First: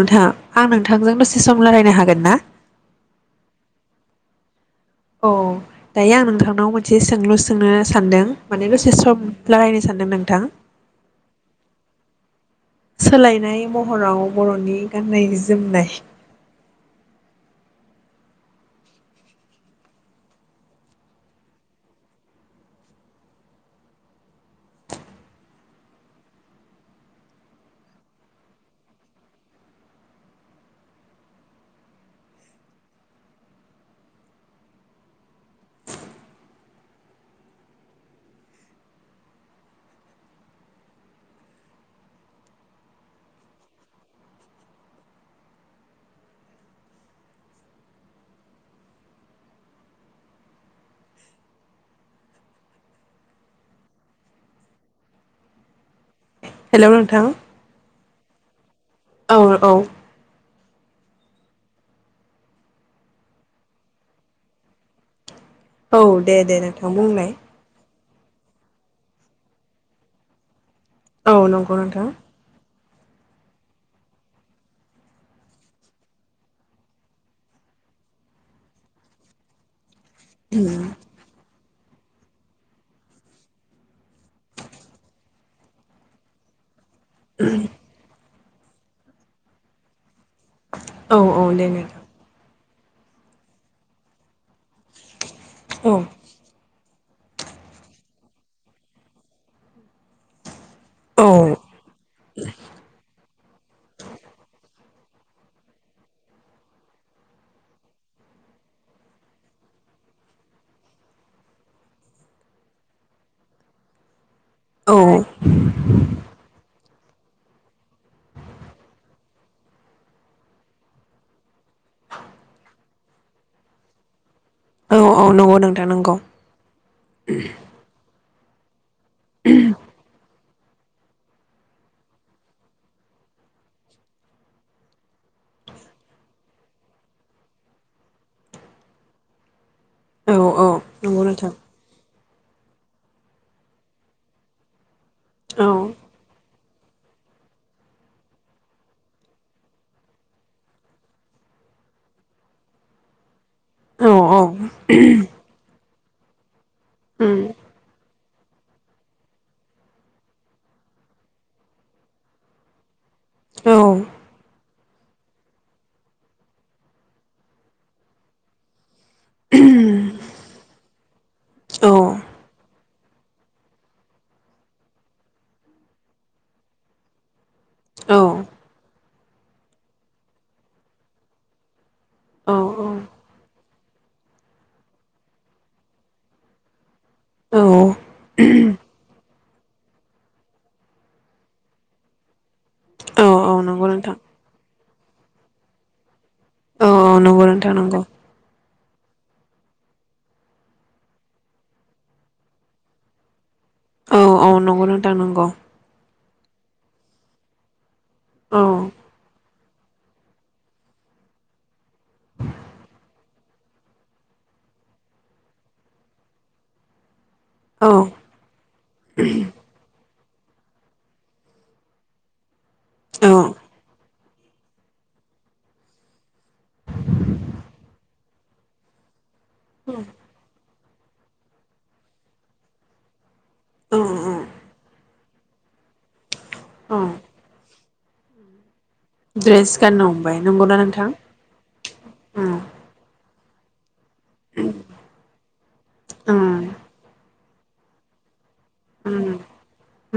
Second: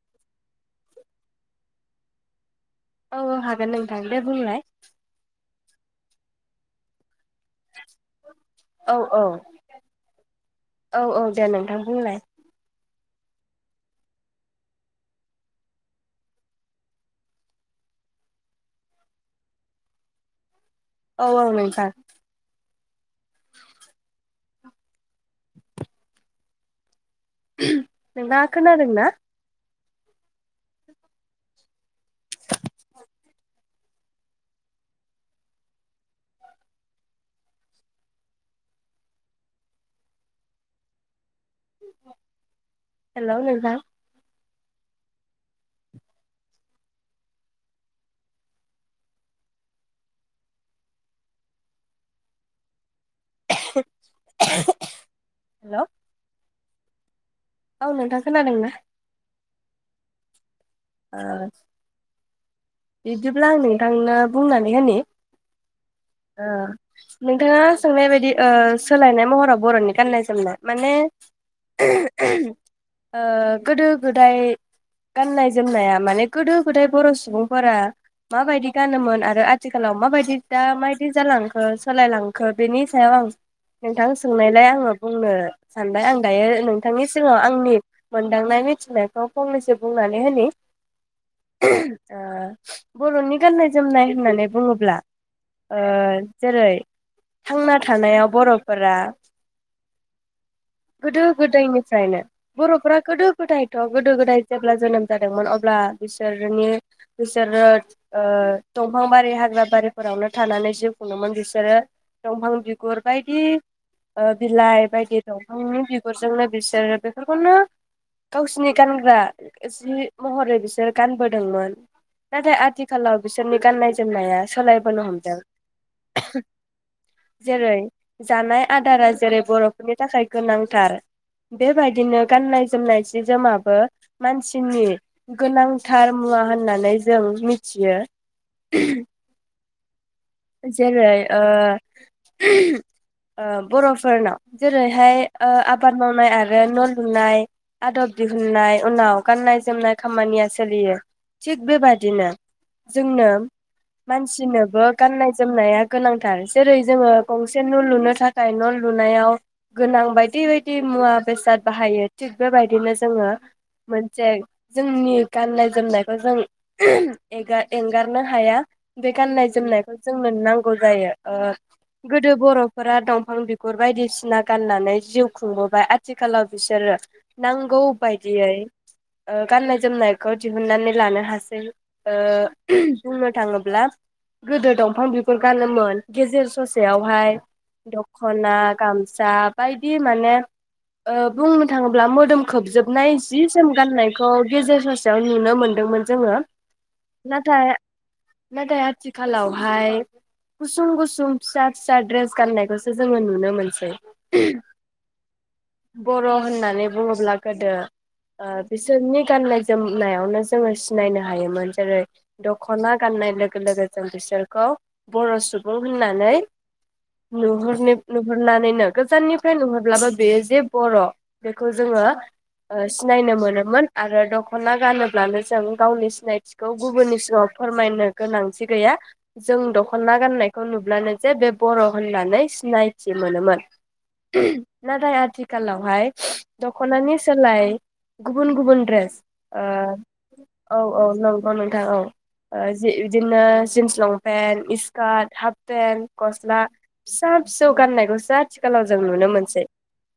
नोंथां आं नोंथांजों दसे सम रायलायनो हागोन ना औ हागोन नोंथां दे बुंलाय औ दायो आं नोंथांनाव मोनसे सोंलु सोंनो सानदों माने दसे औ औ सम लागायनो सानदों नोंथां औ औ दे नोंथां बुंलाय सोलायनाय महराव बर'नि गाननाय जोमनाय औ औ नोंथां। नोंना खोनादोंना? हेलौ नोंथां। हेलौ। हेलौ नोथां। औ नोंथां खोनादों ना? औ औ। ओ बिदिब्ला आं नोंथानो बुंनानै होनि औ दे ओ दे नोंथां बुंलाय। नोंथाङा सोंनाय बायदि ओ सोलायनाय महराव बर'नि गान्नाय जोमनाय। माने औ नंगौ नोंथां [unintelligible] ओ गोदो गोदाय गाननाय जोमनाया माने गोदो गोदाय बर' सुबुं फोरा माबायदि गानोमोन आरो आथिखालाव माबायदि दा माबायदि जाालांखो सोलायलांखो बेनि सायाव आं नोंथां सोंनायलाय आङो बुंनो सानबाय आं दायो नों थांनि सिगाङाव आंनि मोन लांनाय मिथिनायखौ फंनैसो बुंनानै नै होनि औ औ दे नोंथां बर'नि गाननाय जोमनाय होननानै बुङोब्ला ब्ला ओ औ जेरै थांना थानायाव बर'फोरा औ गोदो गोदायनिफ्रायनो बर'फोरा गोदो गोदायथ गोदो गोदाय जेब्ला जोनोम जादोंमोन अब्ला बिसोरनि बिसोरो ओ दंफां बारि हाग्रा बारिफोरावनो थानानै जिउ खुंङोमोन बिसोरो दंफां बिगुर बायदि ओ बिलाइ औ बायदि दंफांनि बिगुरजोंनो बिसोरो बेफोरखौनो गावसिनि गानग्रा जि महरै बिसोर गानबोदोंमोन। नाथाय आथिखालाव बिसोरनि गाननाय जोमनाया औ सोलायबोनो औ हमदों नंगौ नोंथां नंगौ जेरै जानाय आ दारा जेरै बर'फोरनि थाखाय गोनांथार बेबायदिनो गाननाय जोमनाय जि जोमाबो मानसिनि गोनांथार मुवा होन होननानै जों मिथियो। औ औ जेरै नंगौ ओ नोंथां ओ बर'फोरनाव जेरै थाय ओ औ आबाद मावनाय आरो आरो न लुनाय आदब दिहुननाय उनाव गाननाय जोमनाय खामानिया सोलियो थिग बेबादिनो जोंनो औ औ मानसिनोबो गाननाय जोमनाया गोनांथार जेरै जोङो गंसे न' लुनो था न' लुनायाव गोनां बायदि बायदि मुवा बेसाद बाहायो थिग बेबायदिनो जोङो औ मोनसे जोंनि गाननाय जोमनायखौ जों एंगा-एंगारनो हाया बेे गाननाय जोमनाय जोंनो नांगौ जायो ओ गोदो बर' फोरा दंफां बिगुर बायदिसिना गाननानै जिउ खुंबोबाय आथिखालाव बिसोरो नांगौ औ बायदियै ओ गाननाय जोमनायखौ दिहुननानै लानो हासै ओ औ बुंनो थाङोब्ला गोदो दंफां बिगुर गानोमोन गेजेर ससेयाव हाय औ दखना गामसा बायदि माने ओ बुंनो थाङोब्ला मोदोम खोबजोबनाय औ जि औ जोम नंगौ नोंथां गाननायखौ गेजेर ससे याव नुनो मोन्दोंमोन जोङो औ औ नंगौ नोंथां नाथाय नंगौ नाथाय आथिखालावहाय गुसुं गुसुं फिसा फिसा द्रेस गाननायखौसो जोङो नुनो मोन औ औ नंगौ नोंथां नंगौ बर होननानै बुङोब्ला गोदो ओ औ बिसोरनि गाननाय जोमनायावनो जोङो सिनायनो हायोमोन जेरै दखना गाननाय लोगो लोगो जों बिसोरखौ बर सुबुं होननानै नुहर औ नुहरनानैनो गोजाननिफ्राय नुहरब्लाबो बेयो जे बर' बेखौ जोङो ओ सिनायनो मोनोमोन आरो द द'खना गानोब्लानो जों गावनि सिनायथिखौ गुबुननि सिगाङाव फोरमायनो गोनां थिगैया जों दखना गाननायखौ नु अब्लानो जे बे बर' होननानै सिनायथि मोनोमोन औ नाथाय आथिखालावहाय औ दखनानि सोलाय गुबुन गुबुन द्रेस द्रेस गाननो हमबाय नंगौना ओ औ औ नोंथां नंगौ नोंथां औ उम जि बिदिनो जिन्स लंपेन्ट स्कारट हाफ पेन उम गस्ला फिसा फिसौ गाननायखौसो आथिखालाव जों नुनो उम मोनसै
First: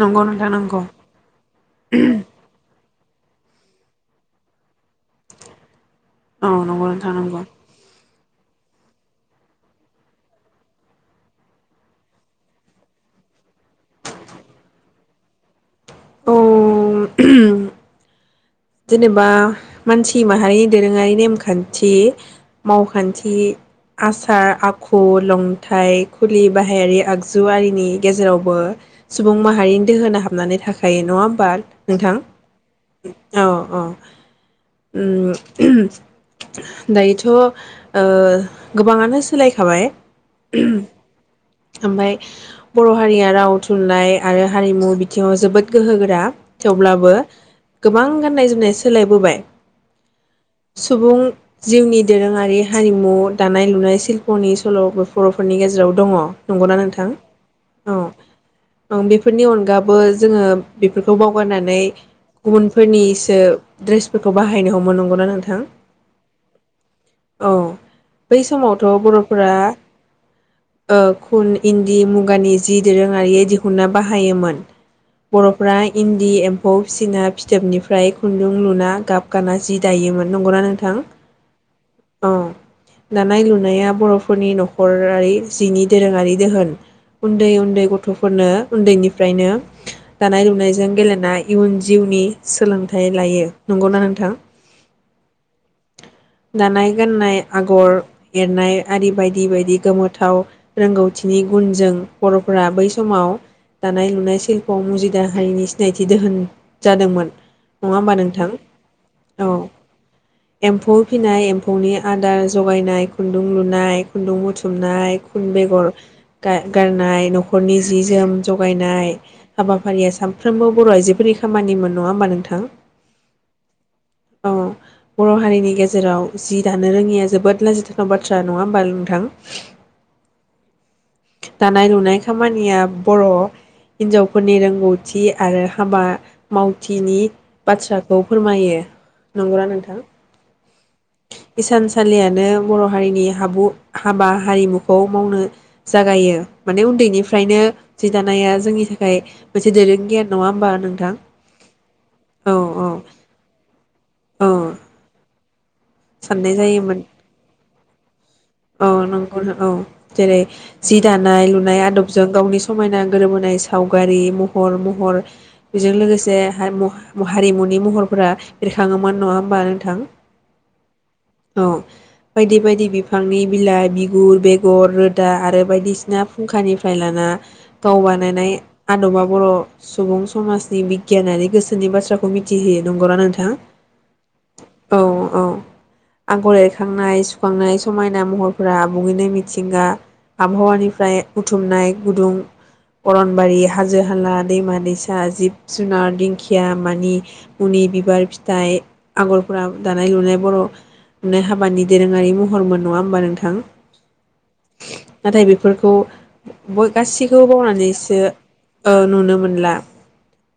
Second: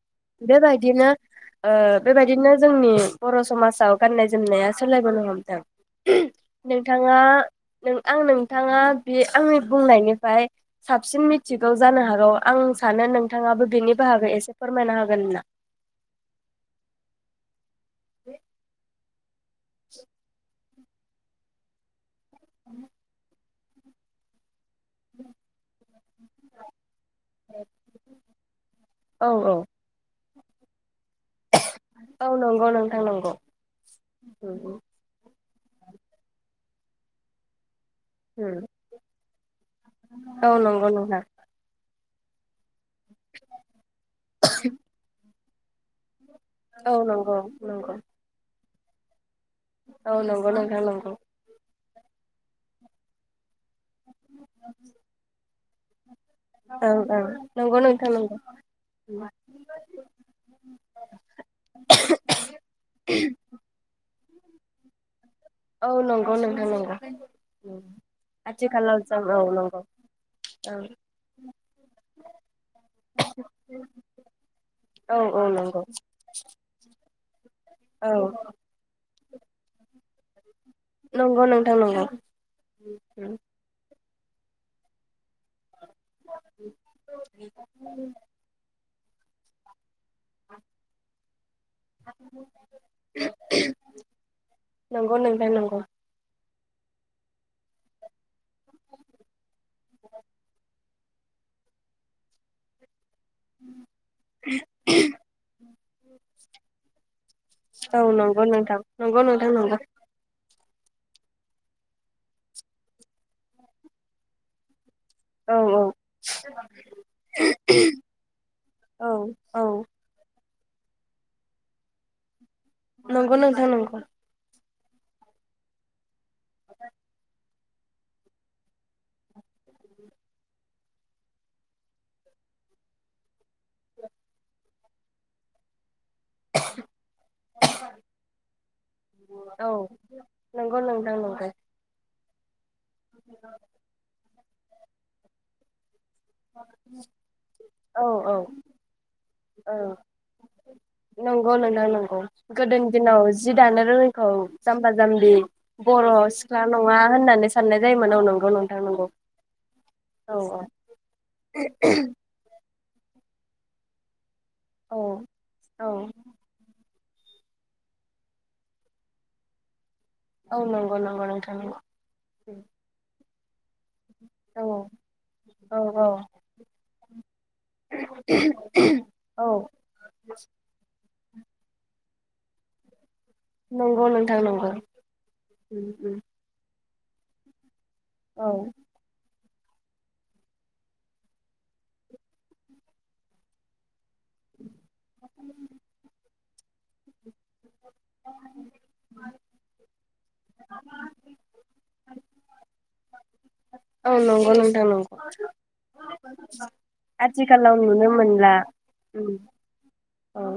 नंगौ नोंथां नंगौ बेबायदिनो ओ बेबायदिनो जोंनि बर' समाजाव गाननाय जोमनाया सोलायबोनो हमदों औ नंगौ नोंथां नोंथाङा नंगौ नों आं नोंथाङा बे आंनि बुंनायनिफ्राय साबसिन मिथिगौ जानो हागौ आं सानो नोंथाङाबो बिनि बाहागै एसे फोरमायनो हागोना? औ [inaudible] जेनेबा मानसि माहारि दोरोङारि नेम खान्थि मावखान्थि आसार आखु लंथाइ खुलि बाहायारि आगजुआरिनि गेजेरावबो औ सुबुं औ माहारिनि दोहोना हाब हाबनानै थाखा यो नङा होमबा नोंथां? औ नंगौ नोंथां नंगौ औ औ उम दायोथ' ओ गोबाङानो सोलायखाबाय औ उम नंगौ नोंथां ओमफाय बर' हारिया राव, थुनलाइ आरो हारिमु बिथिङाव जोबोद गोहोगोरा औ थेवब्लाबो नंगौ नंगौ गोबां गाननाय जोमनाय सोलायबोबाय। औ नंगौ नोंथां नंगौ सुबुं जिउनि दोरोङारि हारिमु दानाय लुनाय सिशल्प'नि सल'बो बर'फोरनि गेजेराव दङ नंगौना ओं नोंथां? ओं नंगौ औ नोंथां नंगौ औ बेफोरनि अनगाबो जोङो बेफोरखौ बावगारनानै गुबुनफोरनि द्रेसफोरखौ बाहायनो हमनो नंगौना नोंथां? औ नंगौ नोंथां नंगौ बै समावथ' आथिखालाव जों औ बर'फोरा नंगौ औ ओ खुन, इन्दि, मुगानि जि दोरोङारि दिहुनना बाहायोमोन औ औ बर'फ्रा नंगौ इन्दि एम्फौ फिसिना फिथोबनिफ्राय औ खुन्दुं लुना गाब गाना जि दा योमोन नंगौ ना नों थां नंगौ नोंथां नंगौ औ दानाय लुनाया बर' फोरनि न'खरारि जिनि दोरोङारि दोहोन उन्दै उन्दै गथ'फोरनो उन्दैनि फ्रायनो दानाय लुनायजों गेलेनाय इयुन जिउनि सोलोंथाइ लायो नंगौना नोंथां? नंगौ नोंथां नंगौ दानाय गाननाय आगर एरनाय आरि बायदि बायदि गोमोथाव रोंगौथिनि गुनजों बरफोरा बैस समाव दानाय लुनाय सिल्पआव मुजिद हारिनि सिनायथि दोहोन जादोंमोन नङा औ होमबा नंगौ नोंथां नंगौ औ नोंथां नंगौ एम्फौ फिसिनाय एम्फौनि आदार जगायनाय खुन्दुं लुनाय खुन्दुं बुथु नाय खुन औ औ बेगर गारनाय न'खरनि जि जोम औ जगायनाय औ हाबाफारिया साम साफ्रोमबो बर' आइजोफोरनि खामानि मोन नङा होमबा नोंथां नंगौ नंथां नंगौ औ बर' हारिनि गेज जेराव जि दानो रोङिया जोबोद लाजिथावना बाथ्रा नङा होमबा नोंथां दानाय लुनाय खामानिया बर' हिनजावफोरनि रोंगौ थि आरो हाबा मावथिनि बाथ्राखौ फोरमायो नंगौ ना औ नोंथां नंगौ नोंथां नंगौ नो बर हारिनि हाबु हाबा हारिमुखौ मावनो जागायो माने उन्दैनिफ्रायनो औ जि औ दानाया जोंनि थाखाय मोनसे औ दोरों गियान नङा होमबा नोंथां नंगौ नोंथां नंगौ औ औ गोदोनि दिनाव जि दानो रोङैखौ औ जाम्बा जाम्बि [unintelligible] बरआव साननाय सिख्ला जायोमोन नङा होननानै साननाय जायमोन औ नोंग औ नंगौ औ जेरै जि दानाय लुनाय आदबजों गावनि समायना गोरोबोनाय सावगारि म हर औ महर औ बेजों लोगोसे हायम हारिमुनि महरफोरा बेरखाङोमोन नङा होमबा नोंथां औ नंगौ नंगौ नोंथां औ बायदि बायदि बिफांनि बिलाइ बि गुर बेगर रोदा आरो औ औ बायदिसिना फुंखानिफ्राय लाना गाव बानायनाय आदबा बर औ सुबुं समाजनि बिगियानारि गोसोनि बाथ्रा खौ मिथि होयो नंगौ नोथा नंगौ नोंथां नंगौ । थांनाय सुखांनाय समायना महरफोरा आबुङैनो मि थिंगा आबहावानिफ्राय बुथुमनाय गुदुं अरनबारि हाजो जोहाला दैमा दैसा जिब जुनार दिंखिया मानि उनि बिबार फिथाइ आगरफोरा दानाय लुनाय बर नो हाबानि दोरोङारि महरमोन नङा होमबा नोंथां? औ नंगौ नोंथां नंगौ नाथाय बेफोरखौ गासैखौबो आथिखालाव नुनो बावनानैसो मोनला ओ नुनो मोनला ओम औ।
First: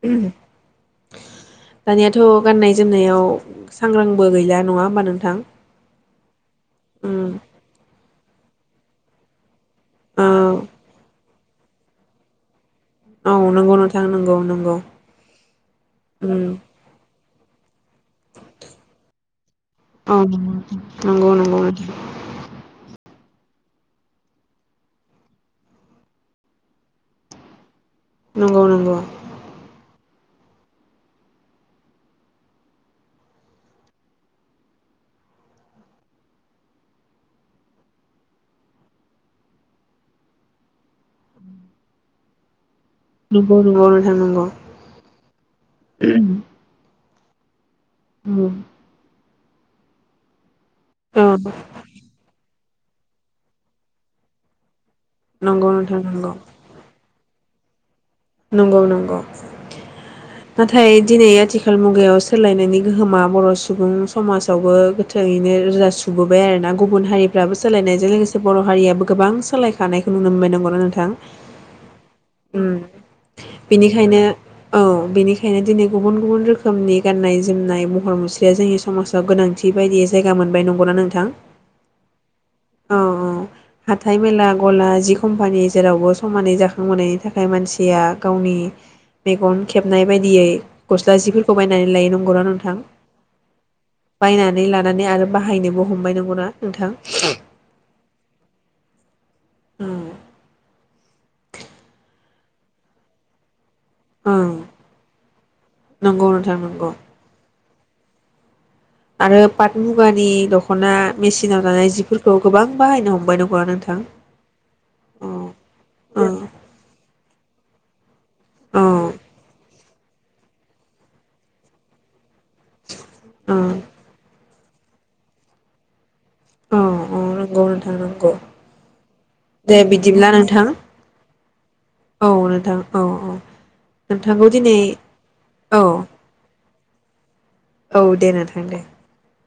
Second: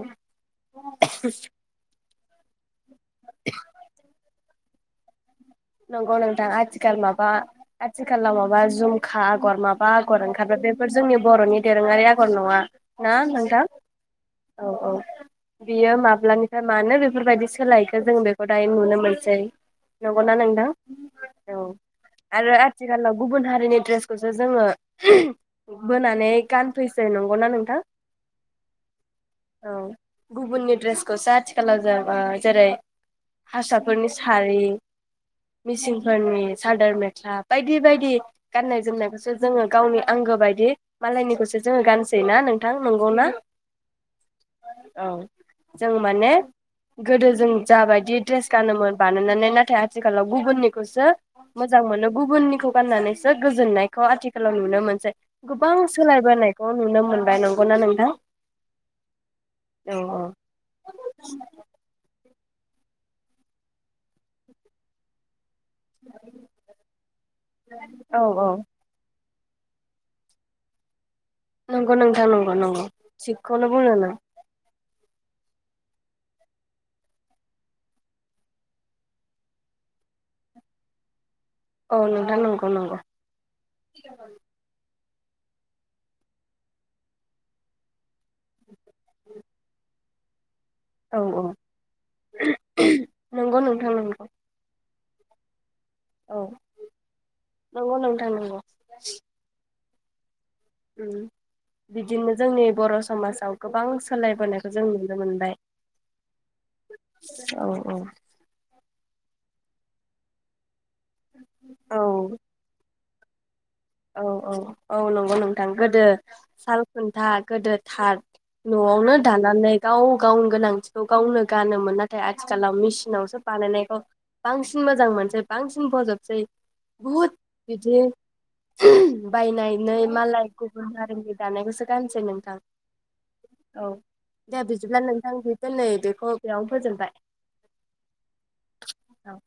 थ गाननाय जोमनायाव सांग्रांबो गैला नङा होमबा नोंथां? नंगौ नोंथां आ थि उम [unintelligible] थिखालाव माबा जुमखा आगर माब बा आगर औ ओंखारो बेफोर जोंनि बर'नि दोरोङारि आगर नङा । ना औ नोंथां नंगौ नंगौ औ नंगौ औ बियो उम माब्लानिफ्राय मानो बेफोरबायदि । सोलाय जों बेखौ दायो नुनो मोनसै औ नंगौना नों? नंगौ नंगौ नों आथिखालाव गुबुन हारिनि ड्रेसखौसो जोङो [unintelligible] बोनानै गानफैसै नंगौना नोंथां? नंगौ नंगौ । औ गुबुननि ड्रेसखौसो आथिखालाव जों जेरै हारसाफोरनि सारि मिसिंफोरनि सादोर मेख्ला बायदि बायदि गाननाय जोमनायखौसो जोङो गावनि आंगो बायदि मालायनिखौसो जोङो गानसै ना? नों थां नंगौना नंगौ नंगौ नोंथां नंगौ औ जों माने गोदो जों जाबायदि ड्रेस उम गानोमोन बानायनानै नाथाय आ थिखालाव गुबुननि सो औ मोजां मोनो गुबुननिखौ गाननानैसो गोजोननायखौ आथिखालाव नुनो मोन नंगौ गोबां नोंथां नंगौ सोलायबोनायखौ नुनो मोनबाय नों गौना नोंथां? नंगौ नंगौ औ नाथाय दिनै आथिखाल मुगायाव सो सोलायनायनि गोहोमा बर सुबुं समाजावबो गोथै दिनो रोजा सुबुबोबाय आरोना गुबुन हारिफ्राबो सोलायनायजों औ लोगोसे औ बर हारियाबो गोबां सोलायखानायखौ नुनो मोनबाय नंगौ ना नोंथां नंगौ नोंथां नंगौ उम नंगौ थिगखौनो बुंदों नों बेनिखायनो औ औ बेनिखायनो दिनै गुबुन गुबुन रोखोमनि गाननाय जोमनाय महर मुस्रिया जोंनि समाजाव गोनांथि बायदि जायगा मोनबाय नंगौना नोंथां औ नोंथां नंगौ नंगौ अ अ हाथाय मेला गला जिख कम्पानि जेरावबो समानै जाखांबोनायनि थाखाय मानसि या गावनि मेगन खेबनाय बायदियै गस्ला औ औ जिफोरखौ बायनानै लायो नंगौना नोंथां नंगौ नोंथां नंगौ बायनानै ला नानै आरो बाहायनोबो हमबाय‌ औ नंगौ ना नोंथां नंगौ नोंथां नंगौ होम उम बिदिनो जोंनि बर समाजाव गोबां सोलायबोनायखौ जों नुनो मोनबाय नंगौ नोंथां नंगौ औ औ आरो पाट मुगानि दख खना मेसिनाव दानाय जिफोरखौ गोबां बाहायनो हम [unintelligible] औ औ औ नंगौ नोंथां गोदो साल खुन्था गोदो थार औ नआवनो दानानै गाव गावनि गोनांथिखौ गावनो गानोमोन नाथाय आथ थिखालाव मेसिनावसो बानायनायखौ बांसिन मोजां मोनसै बांसिन बजब जोंनि औ औ बुहुत नंगौ नोंथां बिदिनो नंगौ बायनाय दे नै बिदिब्ला मालाय नोंथां गुबुन हारिनि दानायखौसो गानसै औ नोंथां औ औ औ नोंथांखौ दे दिनै बिदिब्ला नोंथां बि औ दोननै बेखौ बेयावनो फोजोबबाय औ दे नोंथां दे औ